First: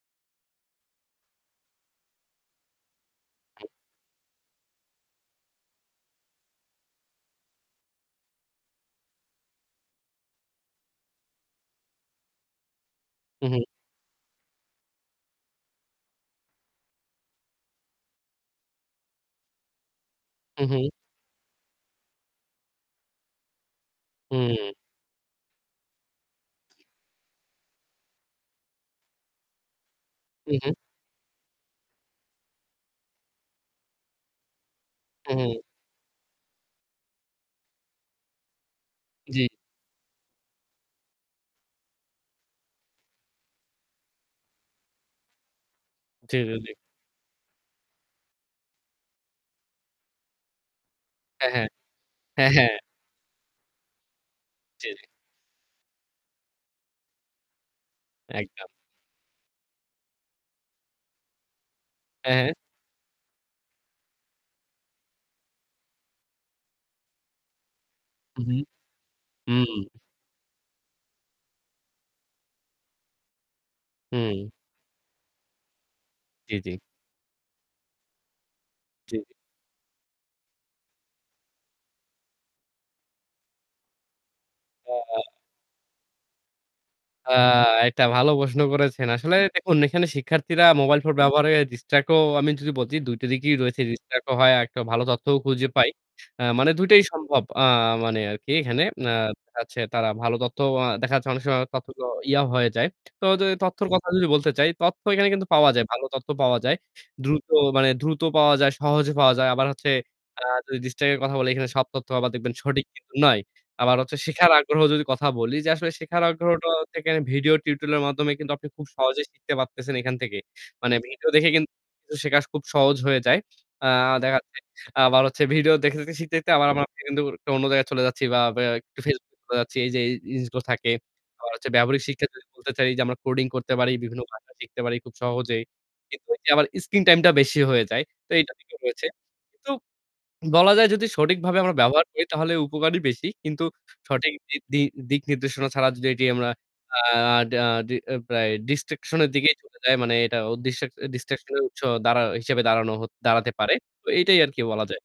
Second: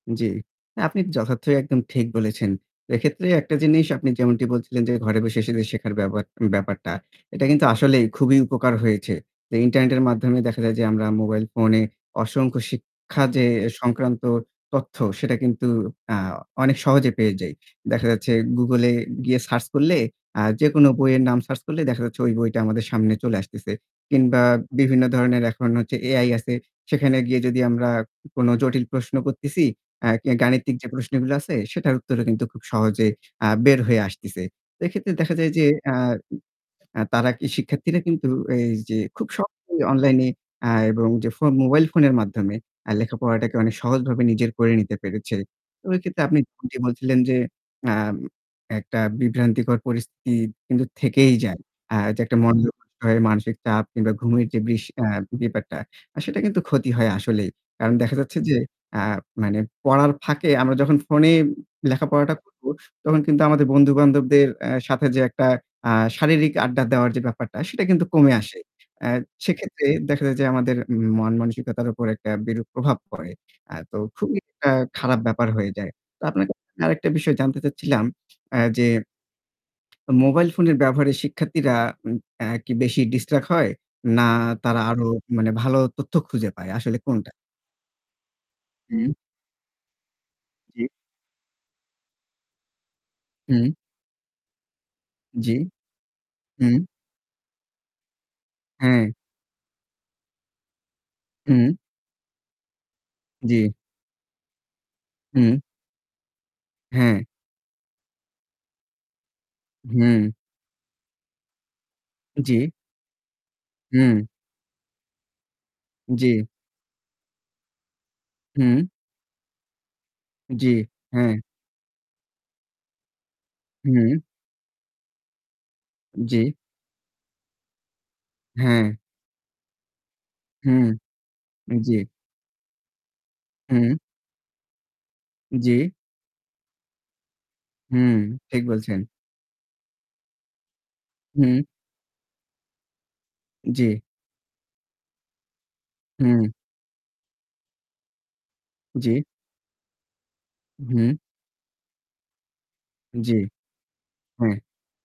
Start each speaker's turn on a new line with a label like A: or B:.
A: জী। আপনি যথার্থই একদম ঠিক বলেছেন। এক্ষেত্রে একটা জিনিস আপনি যেমনটি বলছিলেন যে ঘরে বসে শুধু শেখার ব্যাবাক ব্যাপারটা। এটা কিন্তু আসলেই খুবই উপকার হয়েছে। তো ইন্টারনেটের মাধ্যমে দেখা যায় যে আমরা মোবাইল ফোনে অসংখ্য শিক্ষা যে
B: হুম, হুম।
A: সংক্রান্ত তথ্য সেটা কিন্তু, হ্যাঁ, অনেক সহজে পেয়ে যাই। দেখা যাচ্ছে Google এ গিয়ে সার্চ করলে আ
B: হুম,
A: যেকোনো
B: হুম।
A: বইয়ের নাম সার্চ করলে দেখা যাচ্ছে ঐ বইটা আমাদের সামনে চলে আসতেছে। কিংবা
B: হুম।
A: বিভিন্ন ধরনের এখন হচ্ছে AI আছে। সেখানে গিয়ে যদি আমরা কোনো জটিল প্রশ্ন করতেছি আ
B: হুম, হুম।
A: গাণিতিক যে প্রশ্নগুলো আছে সেটার উত্তরও কিন্তু খুব সহজে আ বের হয়ে আসতেছে। এক্ষেত্রে দেখা
B: হুম,
A: যায়
B: হুম।
A: যে আ অ্যা তারা শিক্ষার্থীরা কিন্তু এই যে খুব
B: জী।
A: সহজেই অনলাইনে আ এবং যে ফোন মোবাইল ফোনের মাধ্যমে আ লেখাপড়াটাকে অনেক সহজভাবে নিজের করে নিতে পেরেছে। ওই ক্ষেত্রে আপনি
B: ঠিকাছে।
A: বলছিলেন যে আম একটা বিভ্রান্তিকর পরিস্থিতি কিন্তু থেকেই
B: হ্যাঁ,
A: যায়।
B: হ্যাঁ।
A: আ যে একটা
B: হ্যাঁ,
A: মনযোগ
B: হ্যাঁ।
A: করতে হয়, মানসিক চাপ কিংবা ঘুমের যে বিষ
B: জী, জী।
A: আ ব্যাপারটা সেটা কিন্তু ক্ষতি হয় আসলেই। কারণ দেখা যাচ্ছে যে
B: একদম।
A: আ মানে পড়ার ফাঁকে আমরা যখন ফোনে
B: হ্যাঁ,
A: লেখাপড়াটা
B: হ্যাঁ।
A: করব তখন কিন্তু আমাদের বন্ধুবান্ধবদের আ সাথে যে একটা আ শারীরিক আড্ডা দেওয়ার যে ব্যাপারটা সেটা কিন্তু কমে
B: হু, হু,
A: আসে। আ সেক্ষেত্রে
B: হুম।
A: দেখা যায় যে আমাদের মন মানসিকতার উপর একটা বিরূপ প্রভাব পড়ে। আ তো খুবই
B: হুম।
A: একটা খারাপ ব্যাপার হয়ে যায়। তো আপনার
B: জী,
A: কাছে
B: জী।
A: আরেকটা বিষয় জানতে চাচ্ছিলাম আ যে
B: জী।
A: মোবাইল ফোনের ব্যবহারে শিক্ষার্থীরা উম আ কি বেশি ডিসট্রাক্ট হয় না তারা
B: হ্যাঁ,
A: আরো
B: হ্যাঁ।
A: মানে ভালো তথ্য খুঁজে পায় আসলে
B: আ
A: কোনটা?
B: একটা ভালো প্রশ্ন করেছেন।
A: হুম।
B: আসলে দেখুন এখানে শিক্ষার্থীরা
A: জী।
B: মোবাইল ফোন ব্যবহারের ডিসট্র্যাক্ট ও আমি যদি বলছি ২ টো দিকেই
A: হুম।
B: রয়েছে ডিস্ট্রাক্ট ও হয় একটা ভালো তথ্যও
A: জী।
B: খুঁজে পাই। অ্যা মানে
A: হুম।
B: ২ টাই সম্ভব আ মানে আরকি এখানে আ
A: হ্যাঁ।
B: তাচ্ছে তারা ভালো তথ্য আ দেখাচ্ছে অনেক সময়
A: হুম।
B: তথ্য ইয়া হয়ে যায়। তো যে
A: জী।
B: তথ্যর কথা যদি বলতে চাই, তথ্য এখানে কিন্তু
A: হুম।
B: পাওয়া যায়। ভাল তথ্য পাওয়া যায়।
A: হ্যাঁ।
B: দ্রুত মানে দ্রুত পাওয়া যায়, সহজে পাওয়া যায়। আবার হচ্ছে
A: হুম।
B: আ যদি ডিস্ট্রাক্ট কথা বলে এখানে সব তথ্য আবার দেখবেন
A: জী।
B: সঠিক কিন্তু নয়। আবার হচ্ছে
A: হুম।
B: শেখার আগ্রহ যদি কথা বলি যে আসলে শেখার
A: জী।
B: আগ্রহটাও থেকে আমি ভিডিও টিউটোরিয়াল এর মাধ্যমে কিন্তু আপনি
A: হুম।
B: খুব সহজেই শিখতে পারতেছেন এখান থেকে।
A: জী,
B: মানে ভিডিও
A: হ্যাঁ।
B: দেখে কিন্তু শেখা খুব সহজ হয়ে যায়। আ
A: হুম।
B: দেখা যাচ্ছে আবার হচ্ছে ভিডিও দেখে-দেখে শিখতে, শিখতে
A: জী।
B: আবার আমার সেখান থেকে আবার অন্য জায়গায় চলে যাচ্ছি বা ব্যা
A: হ্যাঁ।
B: একটু Facebook চলে যাচ্ছি। এই যে এই জিনিসগুলো
A: হুম,
B: থাকে। আবার হচ্ছে ব্যবহারিক
A: জী।
B: শিক্ষা যদি বলতে চাই যে আমরা কোডিং করতে পারি,
A: হুম।
B: বিভিন্ন ভাষা শিখতে পারি খুব সহজেই।
A: জী।
B: কিন্তু এ আবার স্ক্রিন টাইমটা বেশি হয়ে যায়।
A: হুম,
B: তো এইটা
A: ঠিক
B: কিন্তু
A: বলছেন।
B: রয়েছে। তোপ বলা যায় যদি সঠিকভাবে
A: হুম।
B: আমরা ব্যবহার করি তাহলে উপকারই বেশি। কিন্তু
A: জী।
B: সঠিক বৃদ্ধি দিক নির্দেশনা ছাড়া যদি এটি আমরা
A: হুম।
B: আ ডা ডি অ্যা প্রায় ডিস্ট্রাক্শন
A: জী।
B: এর দিকেই চলে যায় মানে এটা ডিস্ট্রাক
A: হুম।
B: ডিস্ট্রাক্শন এর উৎস দাড়া হিসেবে দাঁড়ান
A: জী।
B: দাঁড়াতে পারে। তো এটাই
A: হ্যাঁ।
B: আরকি বলা যায়।